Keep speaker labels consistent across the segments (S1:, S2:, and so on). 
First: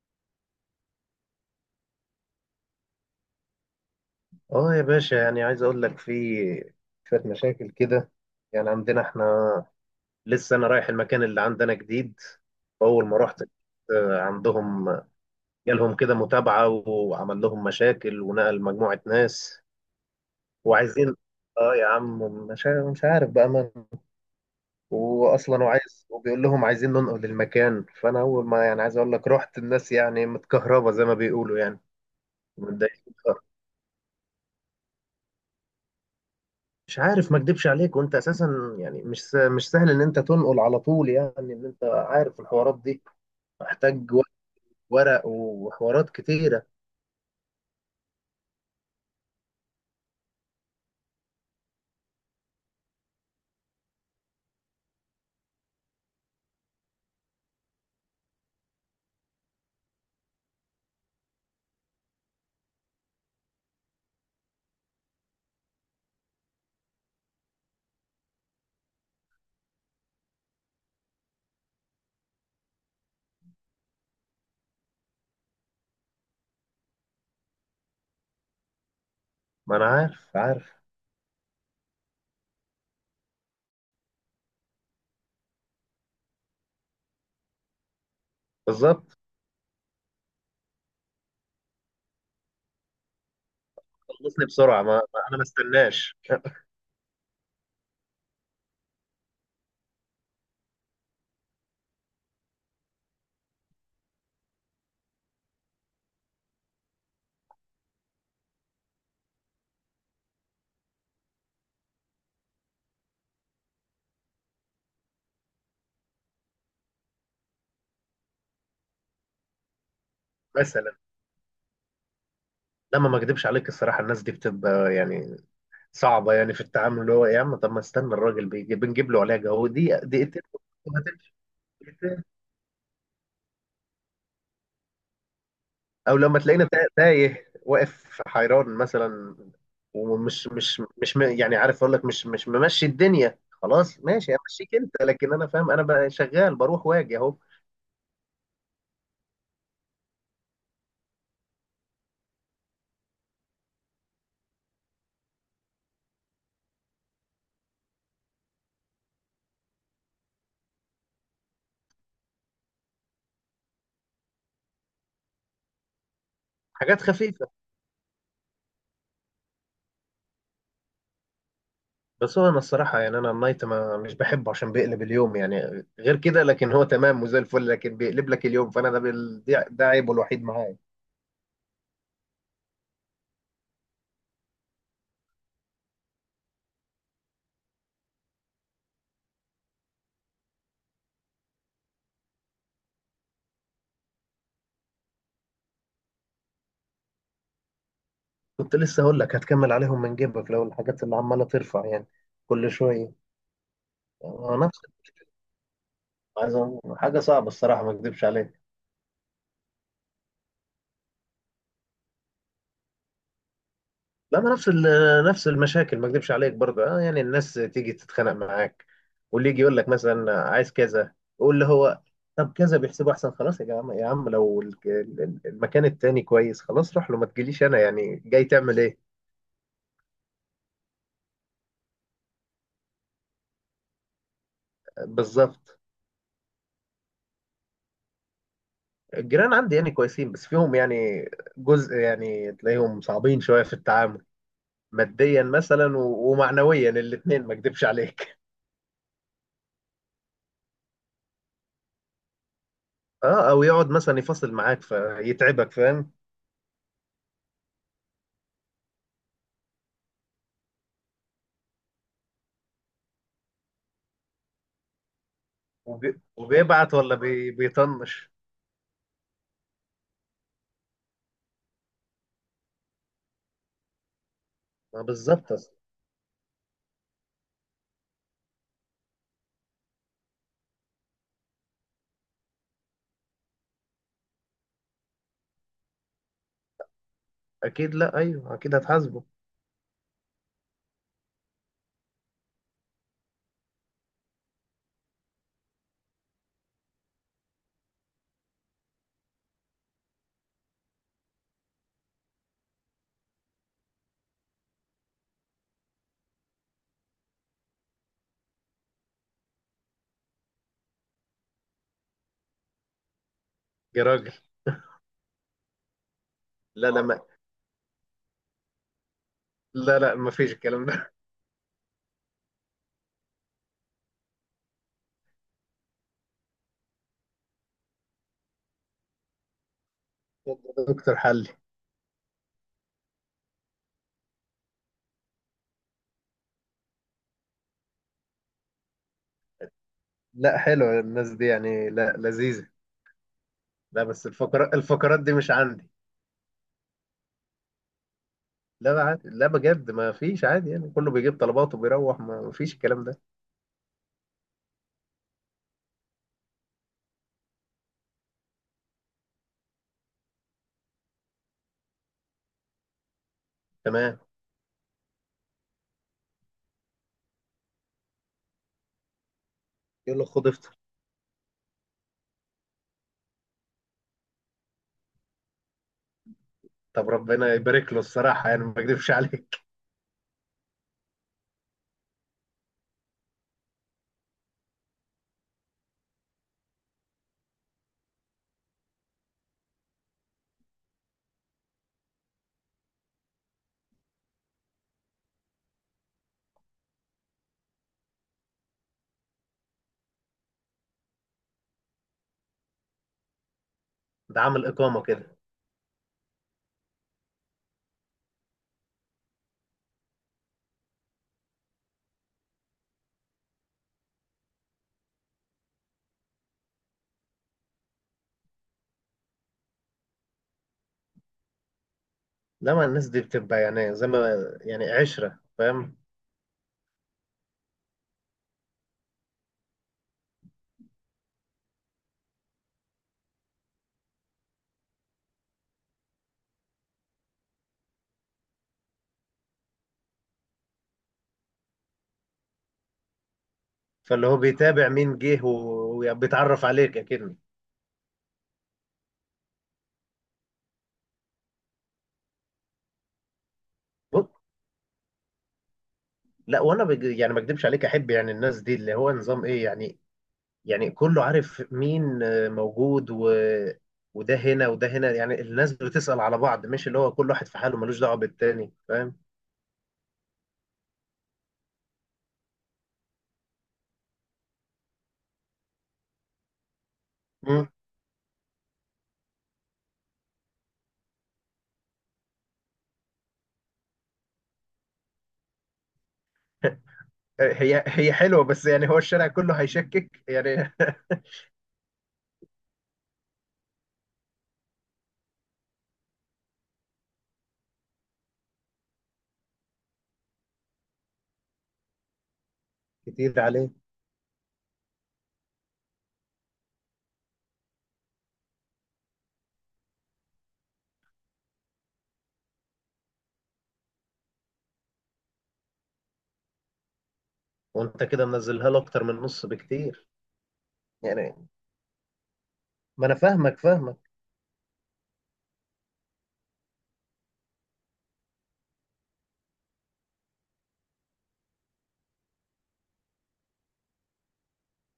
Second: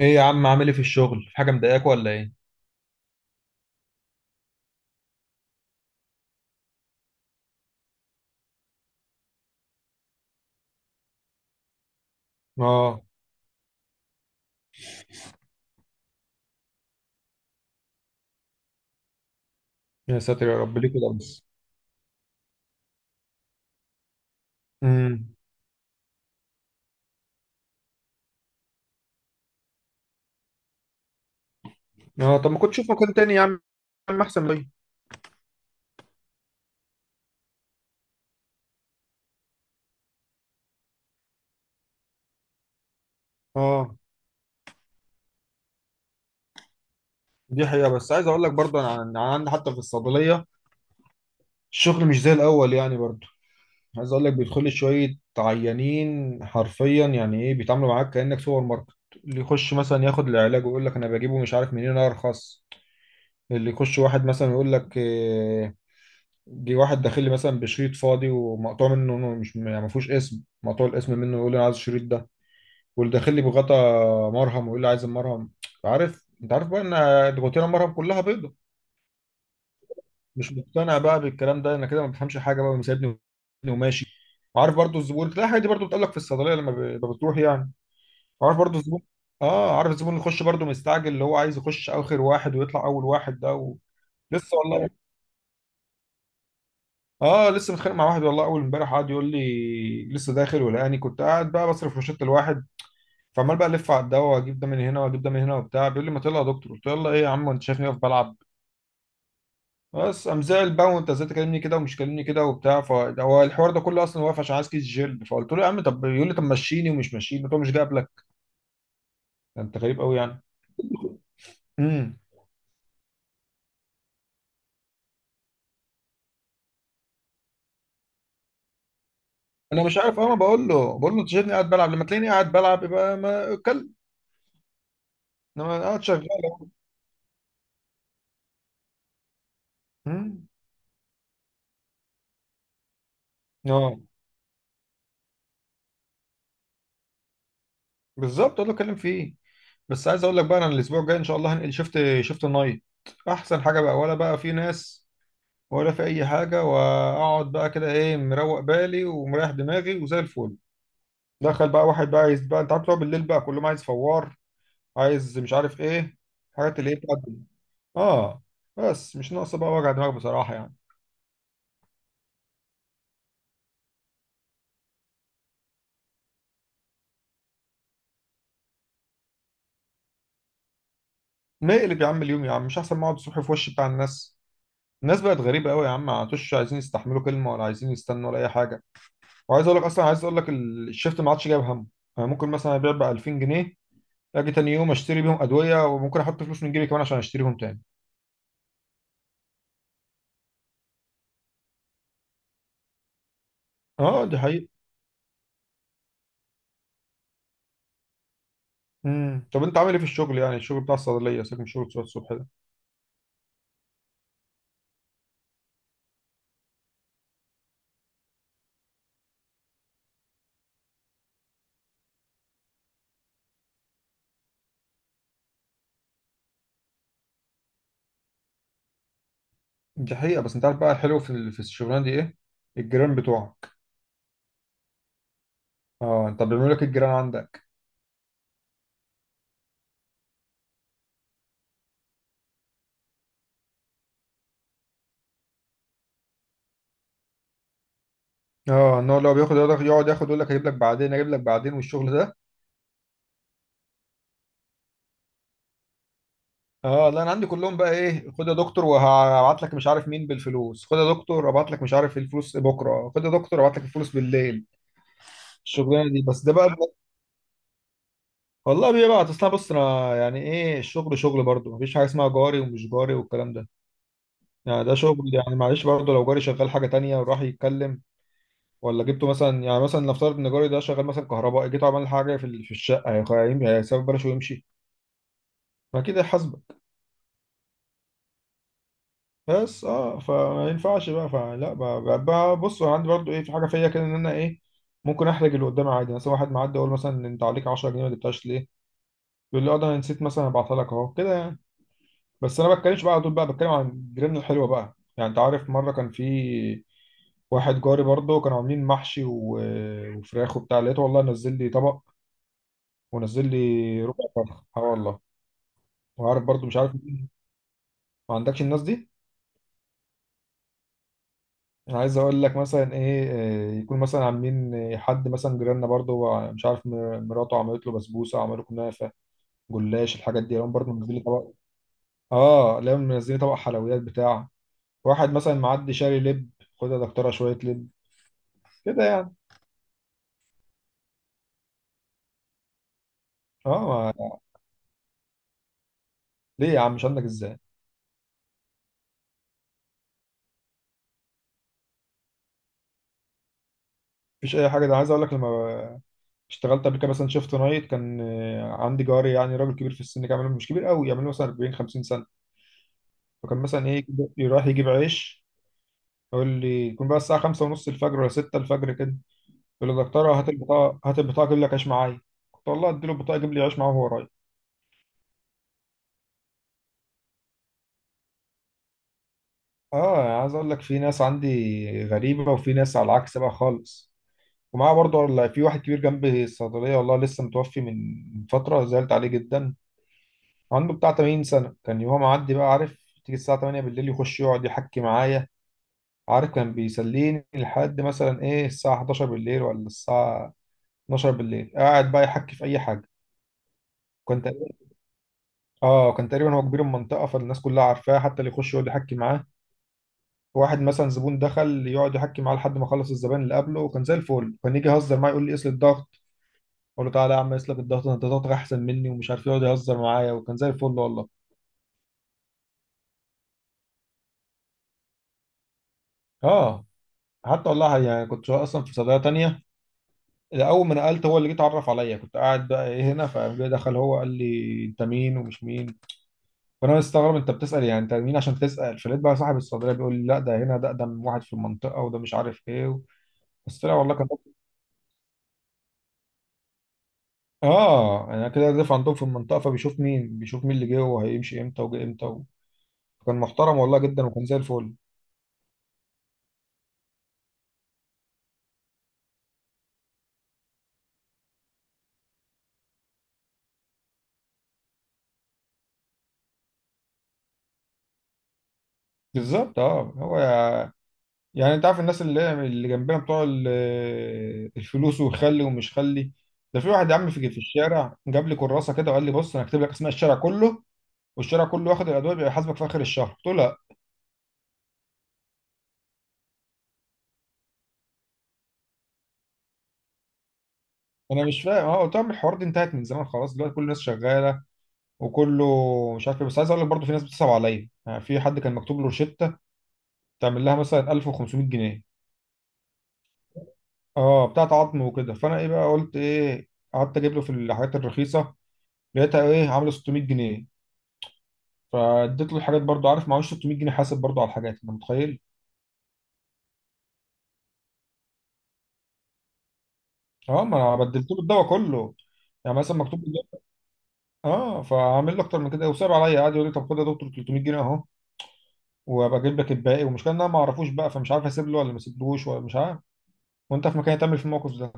S1: ايه يا عم، عامل ايه في الشغل؟ في حاجه مضايقاك ولا ايه؟
S2: اه يا باشا، يعني عايز اقول لك في شوية مشاكل كده. يعني عندنا احنا لسه، انا رايح المكان اللي عندنا جديد.
S1: اه
S2: اول ما رحت، عندهم جالهم كده متابعة وعمل لهم مشاكل ونقل مجموعة ناس.
S1: يا ساتر يا رب، ليه كده
S2: وعايزين،
S1: بس؟
S2: اه يا عم، مش عارف بقى من.
S1: امم
S2: واصلا وعايز وبيقول لهم عايزين ننقل المكان، فانا اول ما يعني عايز اقول لك رحت، الناس يعني متكهربة زي ما بيقولوا يعني،
S1: اه، طب ما كنت اشوف مكان
S2: متضايقين.
S1: تاني يا عم، احسن، ليه؟
S2: مش عارف، ما اكدبش عليك، وانت اساسا يعني مش سهل ان انت تنقل على طول، يعني ان انت عارف الحوارات دي،
S1: اه
S2: محتاج ورق وحوارات كتيره.
S1: دي حقيقه، بس عايز اقول لك برضه انا أنا عندي حتى في الصيدليه الشغل مش زي الاول يعني برضه. عايز اقول لك بيدخل لي شويه عيانين حرفيا، يعني ايه بيتعاملوا معاك كانك سوبر ماركت. اللي يخش مثلا ياخد العلاج ويقول لك انا بجيبه مش عارف منين ارخص. اللي يخش واحد مثلا يقول لك جه واحد داخل لي مثلا بشريط فاضي ومقطوع منه، إنه مش يعني ما فيهوش اسم، مقطوع الاسم منه، يقول لي انا عايز الشريط ده. واللي داخل لي بغطا مرهم ويقول لي عايز المرهم، عارف، انت عارف بقى ان الغطيره المرهم كلها بيضه،
S2: ما انا عارف
S1: مش
S2: عارف
S1: مقتنع بقى بالكلام ده، انا كده ما بفهمش حاجه بقى ومسيبني وماشي. وعارف برضو الزبون، تلاقي الحاجات دي برضو بتقابلك في الصيدليه لما بتروح يعني. عارف برضو الزبون،
S2: بالظبط.
S1: اه عارف الزبون اللي يخش برضو مستعجل، اللي هو عايز يخش اخر واحد ويطلع اول واحد، ده و...
S2: خلصني
S1: لسه
S2: بسرعه،
S1: والله.
S2: انا ما استناش
S1: اه لسه متخانق مع واحد والله، اول امبارح قعد يقول لي لسه داخل، ولقاني كنت قاعد بقى بصرف روشته لواحد، فعمال بقى الف على الدواء، واجيب ده من هنا واجيب ده من هنا وبتاع، بيقول لي ما تلا يا دكتور، قلت له يلا ايه يا عم، انت شايفني واقف بلعب؟ بس قام زعل بقى، وانت ازاي تكلمني كده، ومش كلمني كده وبتاع، فهو الحوار ده كله اصلا واقف عشان عايز كيس جلد، فقلت له يا عم طب، يقول لي طب مشيني، ومش مشيني، قلت له مش جايب لك، ده انت غريب قوي يعني.
S2: مثلا
S1: امم
S2: لما ما اكدبش عليك الصراحه، الناس دي بتبقى يعني صعبه يعني في التعامل. اللي هو يا عم طب ما استنى، الراجل بيجي بنجيب له علاجه، هو
S1: انا
S2: دي
S1: مش عارف، انا
S2: دقيقتين.
S1: بقول له، انت شايفني قاعد بلعب؟ لما تلاقيني قاعد بلعب يبقى ما اتكلم، انما أنا قاعد
S2: او
S1: شغال
S2: لما تلاقينا
S1: أهو.
S2: تايه واقف حيران مثلا،
S1: امم
S2: ومش مش مش م- يعني عارف اقول لك، مش ممشي الدنيا
S1: اه
S2: خلاص، ماشي امشيك انت، لكن انا فاهم انا بقى شغال بروح واجي اهو.
S1: بالظبط، هو اللي اتكلم فيه. بس عايز اقول لك بقى، انا الاسبوع الجاي ان شاء الله هنقل، شفت نايت. احسن حاجه بقى، ولا بقى في ناس ولا في اي حاجه، واقعد بقى كده ايه، مروق بالي ومريح دماغي وزي الفل. دخل بقى واحد بقى عايز بقى، انت عارف بقى بالليل بقى كلهم عايز فوار، عايز مش عارف ايه، حاجات اللي هي
S2: حاجات
S1: بتاعت.
S2: خفيفه.
S1: اه، بس مش ناقصه بقى وجع دماغ بصراحه يعني.
S2: بس هو انا الصراحه يعني انا النايت ما مش بحبه عشان بيقلب اليوم يعني، غير كده لكن هو تمام وزي الفل، لكن بيقلب لك اليوم، فانا ده ده عيبه الوحيد معايا.
S1: نقلب يا عم اليوم يا عم، مش احسن ما اقعد الصبح في وش بتاع الناس؟ الناس بقت غريبه قوي يا عم، ما عادوش عايزين يستحملوا كلمه، ولا عايزين يستنوا، ولا اي حاجه. وعايز اقول لك اصلا، عايز اقول لك الشيفت ما عادش جايب همه. انا ممكن مثلا ابيع ب 2000 جنيه، اجي تاني يوم اشتري بيهم ادويه، وممكن احط فلوس من جيبي كمان عشان اشتريهم تاني.
S2: كنت لسه اقول لك هتكمل عليهم من جيبك لو الحاجات اللي عماله ترفع يعني كل شويه.
S1: اه دي حقيقة.
S2: نفس، حاجه صعبه الصراحه ما اكذبش عليك.
S1: طب انت عامل ايه في الشغل؟ يعني الشغل بتاع الصيدليه، سيبك من الشغل بتاع الصبح ده.
S2: لا، ما نفس المشاكل، ما اكذبش عليك برضه اه، يعني الناس تيجي تتخانق معاك. واللي يجي يقول لك مثلا عايز كذا، يقول له هو طب كذا بيحسبه احسن، خلاص يا جماعه، يا عم لو المكان التاني كويس خلاص روح له، ما تجيليش انا يعني جاي تعمل ايه؟
S1: دي حقيقة، بس انت عارف بقى الحلو في في الشغلانه دي ايه؟ الجيران بتوعك.
S2: بالظبط.
S1: اه، انت بيعملوا لك الجيران عندك؟
S2: الجيران عندي يعني كويسين، بس فيهم يعني جزء يعني تلاقيهم صعبين شويه في التعامل، ماديا مثلا ومعنويا الاتنين، ما اكذبش عليك.
S1: اه، ان هو لو بياخد يقعد ياخد، يقول لك هجيب لك بعدين، اجيب لك بعدين، والشغل ده.
S2: اه او يقعد مثلا يفاصل معاك فيتعبك، فاهم؟
S1: اه لا، انا عندي كلهم بقى ايه، خد يا دكتور وهبعت لك مش عارف مين بالفلوس، خد يا دكتور ابعت لك مش عارف الفلوس بكره، خد يا دكتور ابعت لك الفلوس بالليل، الشغلانه دي بس ده بقى.
S2: وبيبعت ولا بيطنش؟
S1: والله بيبعت، اصل أنا بص، انا يعني ايه، الشغل شغل برضه، مفيش حاجه اسمها جاري ومش جاري والكلام ده. يعني ده
S2: ما
S1: شغل
S2: بالظبط
S1: يعني،
S2: أصلاً.
S1: معلش برضه لو جاري شغال حاجه تانية وراح يتكلم، ولا جبته مثلا، يعني مثلا نفترض ان جاري ده شغال مثلا كهربائي، جيت عمل حاجه في في الشقه، هيسيب بلاش ويمشي؟ ما كده.
S2: اكيد، لا ايوه اكيد هتحاسبه.
S1: بس اه، فما ينفعش بقى، بص انا عندي برضو ايه، في حاجه فيا كده، ان انا ايه، ممكن احرج اللي قدامي عادي، مثلا واحد معدي اقول مثلا، انت عليك 10 جنيه، ما جبتهاش ليه؟ يقول لي اه ده انا نسيت مثلا ابعتها لك، اهو كده يعني. بس انا ما بتكلمش بقى على طول، بقى بتكلم عن جيراننا الحلوه بقى يعني، انت عارف، مره كان في واحد جاري برضه، كانوا عاملين محشي وفراخ وبتاع، لقيته والله نزل لي طبق، ونزل لي
S2: يا
S1: ربع
S2: راجل.
S1: فرخه، اه والله. وعارف برضه مش
S2: لا،
S1: عارف
S2: لا ما...
S1: مين. ما عندكش الناس دي؟
S2: لا، لا، ما فيش الكلام ده.
S1: انا عايز اقول لك مثلا ايه، يكون مثلا عاملين حد مثلا جيراننا برضه هو مش عارف، مراته عملت له بسبوسه، عملوا كنافه، جلاش، الحاجات دي هم
S2: اتفضل
S1: برضه
S2: يا دكتور
S1: منزلين
S2: حلي.
S1: طبق. اه لهم، منزلين طبق حلويات بتاع واحد مثلا معدي شاري لب، خد يا دكتوره شويه لب، كده يعني.
S2: لا، حلوه الناس دي يعني، لا لذيذه.
S1: اه
S2: لا بس
S1: ما...
S2: الفقرات دي مش عندي.
S1: ليه يا عم مش عندك؟ ازاي
S2: لا بقى عادي، لا بجد ما فيش عادي يعني، كله بيجيب طلباته وبيروح، ما فيش الكلام ده.
S1: مفيش اي حاجه؟ ده عايز اقول لك لما اشتغلت قبل كده مثلا شيفت نايت، كان عندي جاري يعني راجل كبير في السن، كان مش كبير قوي، يعمل له مثلا 40 50 سنه، فكان مثلا ايه،
S2: تمام.
S1: رايح يجيب عيش، يقول لي، يكون بقى الساعة خمسة ونص الفجر ولا ستة الفجر كده، يقول لي
S2: يقول له
S1: دكتورة
S2: خد
S1: هات
S2: افطر.
S1: البطاقة، هات البطاقة أجيب لك عيش معايا، كنت والله أديله البطاقة يجيب لي عيش معاه وهو رايح.
S2: طب ربنا يبارك له، الصراحه يعني ما اكذبش عليك.
S1: آه يعني عايز أقول لك في ناس عندي غريبة، وفي ناس على العكس بقى خالص. ومعاه برضه، ولا في واحد كبير جنبي الصيدلية، والله لسه متوفي من فترة، زعلت عليه جدا، عنده بتاع 80 سنة، كان يوم معدي بقى عارف، تيجي الساعة 8 بالليل يخش يقعد يحكي معايا، عارف، كان بيسليني لحد مثلا إيه، الساعة 11 بالليل ولا الساعة 12 بالليل قاعد بقى يحكي في أي حاجة.
S2: ده
S1: كنت،
S2: عامل اقامه كده.
S1: اه، كان تقريبا هو كبير المنطقه، فالناس كلها عارفاه، حتى اللي يخش يقعد يحكي معاه، واحد مثلا زبون دخل يقعد يحكي معاه لحد ما خلص الزبائن اللي قبله. وكان زي الفل، كان يجي يهزر معايا يقول لي قيس لي الضغط، اقول له تعالى يا عم قيس لك الضغط، انت ضغطك احسن مني ومش عارف إيه، يقعد يهزر معايا، وكان زي الفل والله.
S2: لا، ما الناس دي بتبقى يعني زي ما يعني عشره، فاهم؟
S1: اه، حتى والله يعني كنت شغال اصلا في صيدليه تانية، اول ما نقلت هو اللي جه اتعرف عليا، كنت قاعد بقى ايه هنا، فدخل هو قال لي انت مين ومش مين، فانا مستغرب، انت بتسال يعني انت مين عشان تسال؟ فلقيت بقى صاحب الصيدليه بيقول لي لا ده هنا ده اقدم واحد في المنطقه، وده مش عارف ايه. بس طلع والله
S2: فاللي
S1: كان،
S2: هو بيتابع مين جه وبيتعرف عليك اكنه.
S1: اه يعني انا كده دافع عندهم في المنطقه، فبيشوف مين، بيشوف مين اللي جه وهيمشي امتى وجه امتى و... كان محترم والله جدا
S2: بص.
S1: وكان زي الفل.
S2: لا وانا يعني ما اكدبش عليك، احب يعني الناس دي، اللي هو نظام ايه يعني. يعني كله عارف مين موجود. وده هنا وده هنا، يعني الناس بتسأل على بعض، مش اللي هو كل واحد في حاله ملوش دعوه بالتاني، فاهم؟
S1: بالظبط اه، يعني انت عارف الناس اللي جنبنا بتوع الفلوس، وخلي ومش خلي، ده في واحد يا عم في
S2: مم.
S1: الشارع جاب لي كراسه كده، وقال لي بص، انا هكتب لك اسماء الشارع كله، والشارع كله واخد الادويه، بيبقى يحاسبك في اخر الشهر. قلت له لا
S2: هي هي حلوه، بس يعني هو الشارع كله هيشكك يعني.
S1: انا مش فاهم، اه، قلت لهم الحوار ده انتهت من زمان خلاص، دلوقتي كل الناس شغاله، وكله مش عارف إيه. بس عايز اقول لك برضه في ناس بتصعب عليا، يعني في حد كان مكتوب له روشته تعمل لها مثلا 1500 جنيه،
S2: كتير عليه.
S1: اه بتاعت عظم وكده، فانا ايه بقى، قلت ايه، قعدت اجيب له في الحاجات الرخيصه، لقيتها ايه عامله 600 جنيه، فاديت له الحاجات برضو، عارف معهوش 600 جنيه، حاسب برضو على الحاجات، انت متخيل؟
S2: وانت كده منزلها له اكتر من نص بكتير
S1: اه ما انا بدلت له
S2: يعني.
S1: الدواء كله، يعني مثلا
S2: ما انا
S1: مكتوب لي
S2: فاهمك فاهمك.
S1: اه فعامل له اكتر من كده، وصعب عليا قاعد يقول لي طب خد يا دكتور 300 جنيه اهو، وابقى اجيب لك الباقي، والمشكله ان انا ما اعرفوش بقى، فمش عارف اسيب له ولا ما اسيبلوش، ولا مش عارف، وانت في مكاني هتعمل في الموقف ده؟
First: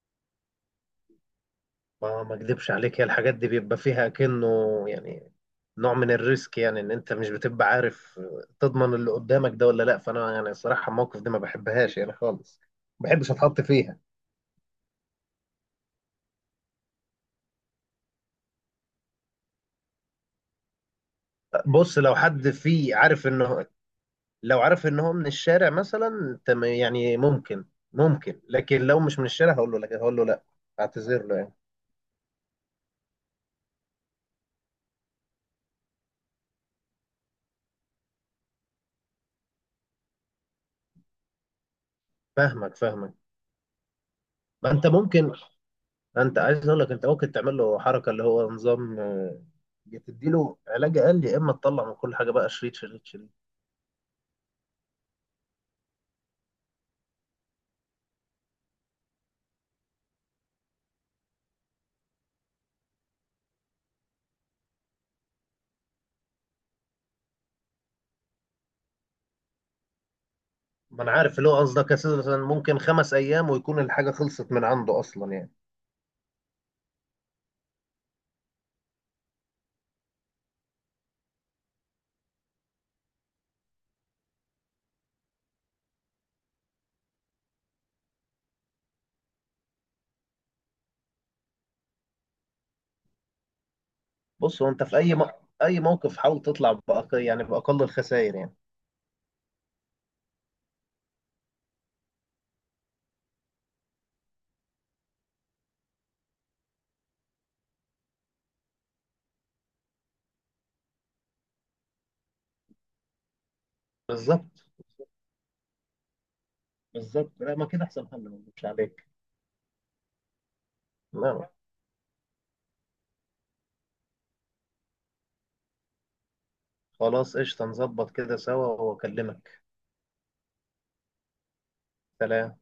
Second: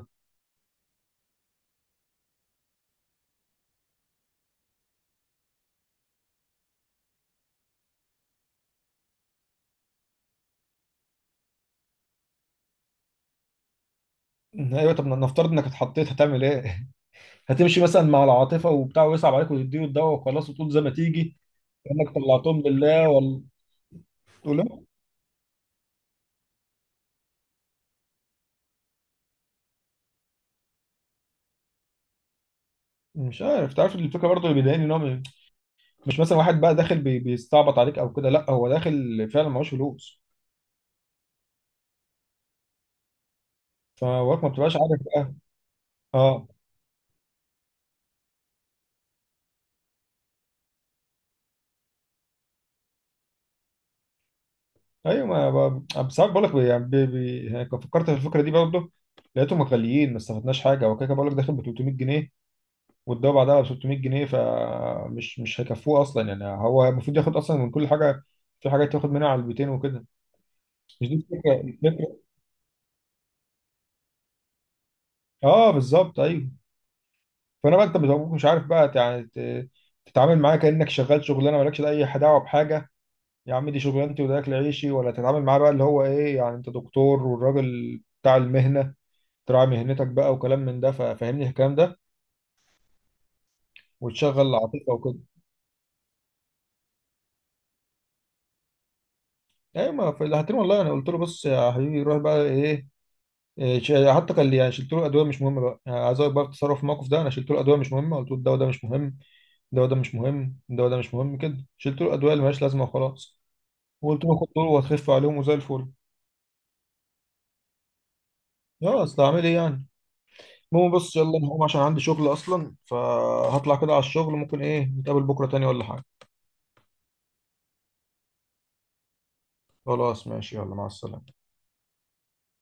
S2: ما اكدبش عليك، هي الحاجات دي بيبقى فيها كأنه، يعني نوع من الريسك، يعني ان انت مش بتبقى عارف تضمن اللي قدامك ده ولا لا. فانا يعني الصراحه، الموقف دي ما بحبهاش يعني خالص، ما بحبش اتحط فيها.
S1: ايوه طب نفترض انك اتحطيت هتعمل ايه؟ هتمشي مثلا مع العاطفه وبتاع ويصعب عليك وتديه الدواء وخلاص، وتقول زي ما تيجي،
S2: بص
S1: كانك
S2: لو حد
S1: طلعتهم
S2: فيه
S1: لله،
S2: عارف
S1: ولا
S2: انه، لو
S1: ولا
S2: عارف ان هو من الشارع مثلا تم يعني ممكن، ممكن لكن لو مش من الشارع، هقول له لا، اعتذر له يعني.
S1: مش عارف. تعرف الفكره برضه اللي بيضايقني ان مش مثلا واحد بقى داخل بيستعبط عليك او كده، لا هو داخل فعلا معهوش فلوس،
S2: فاهمك فاهمك.
S1: فوقت ما
S2: ما
S1: بتبقاش
S2: انت
S1: عارف
S2: ممكن.
S1: بقى.
S2: انت
S1: اه
S2: عايز اقول لك انت ممكن تعمل له حركه، اللي هو نظام، يا تدي له علاج قال، يا اما تطلع من كل حاجه بقى شريط شريط شريط.
S1: ايوه، ما ب- بس بقول لك يعني يعني كنت فكرت في الفكره دي برضه، لقيتهم غاليين، ما استفدناش حاجه، هو كده كده بقول لك داخل ب 300 جنيه، والدواء بعدها ب 600 جنيه، فمش مش هيكفوه اصلا، يعني هو المفروض ياخد اصلا من كل حاجه، في حاجات ياخد منها على البيتين وكده.
S2: ما
S1: مش
S2: انا
S1: دي
S2: عارف اللي هو
S1: الفكره،
S2: قصدك، اساسا
S1: الفكره
S2: مثلا ممكن 5 ايام ويكون الحاجه خلصت من عنده اصلا يعني.
S1: اه بالظبط ايوه. فانا بقى انت بتبقى مش عارف بقى يعني تتعامل معاه كانك شغال شغلانه مالكش اي دعوه بحاجه، يا عم دي شغلانتي وده اكل عيشي، ولا تتعامل معاه بقى، اللي هو ايه يعني انت دكتور والراجل بتاع المهنه، تراعي مهنتك بقى وكلام من ده، ففهمني الكلام ده، وتشغل
S2: بص هو
S1: العاطفه
S2: انت في
S1: وكده.
S2: اي موقف حاول تطلع يعني باقل الخسائر يعني.
S1: ايوه، ما في الهاتين والله انا قلت له بص يا حبيبي روح بقى ايه، إيه، ش- آه، حتى يعني شلت له الادويه مش مهمه بقى، يعني عايز اقول بقى التصرف في الموقف ده، انا شلت له الادويه مش مهمه، قلت له الدواء ده مش مهم، الدواء ده مش مهم كده، شلت له الادويه اللي مالهاش لازمه وخلاص، وقلت له خد دول
S2: بالظبط.
S1: وهتخف عليهم وزي الفل.
S2: بالظبط، لا ما كده احسن حل، ما اكذبش
S1: يا
S2: عليك.
S1: اصل اعمل ايه يعني. المهم بص يلا، انا
S2: لا.
S1: هقوم عشان عندي شغل اصلا، فهطلع كده على الشغل، ممكن ايه نتقابل بكره تاني ولا حاجه؟
S2: خلاص قشطه، نظبط كده سوا واكلمك.
S1: خلاص ماشي، يلا مع السلامه.
S2: سلام.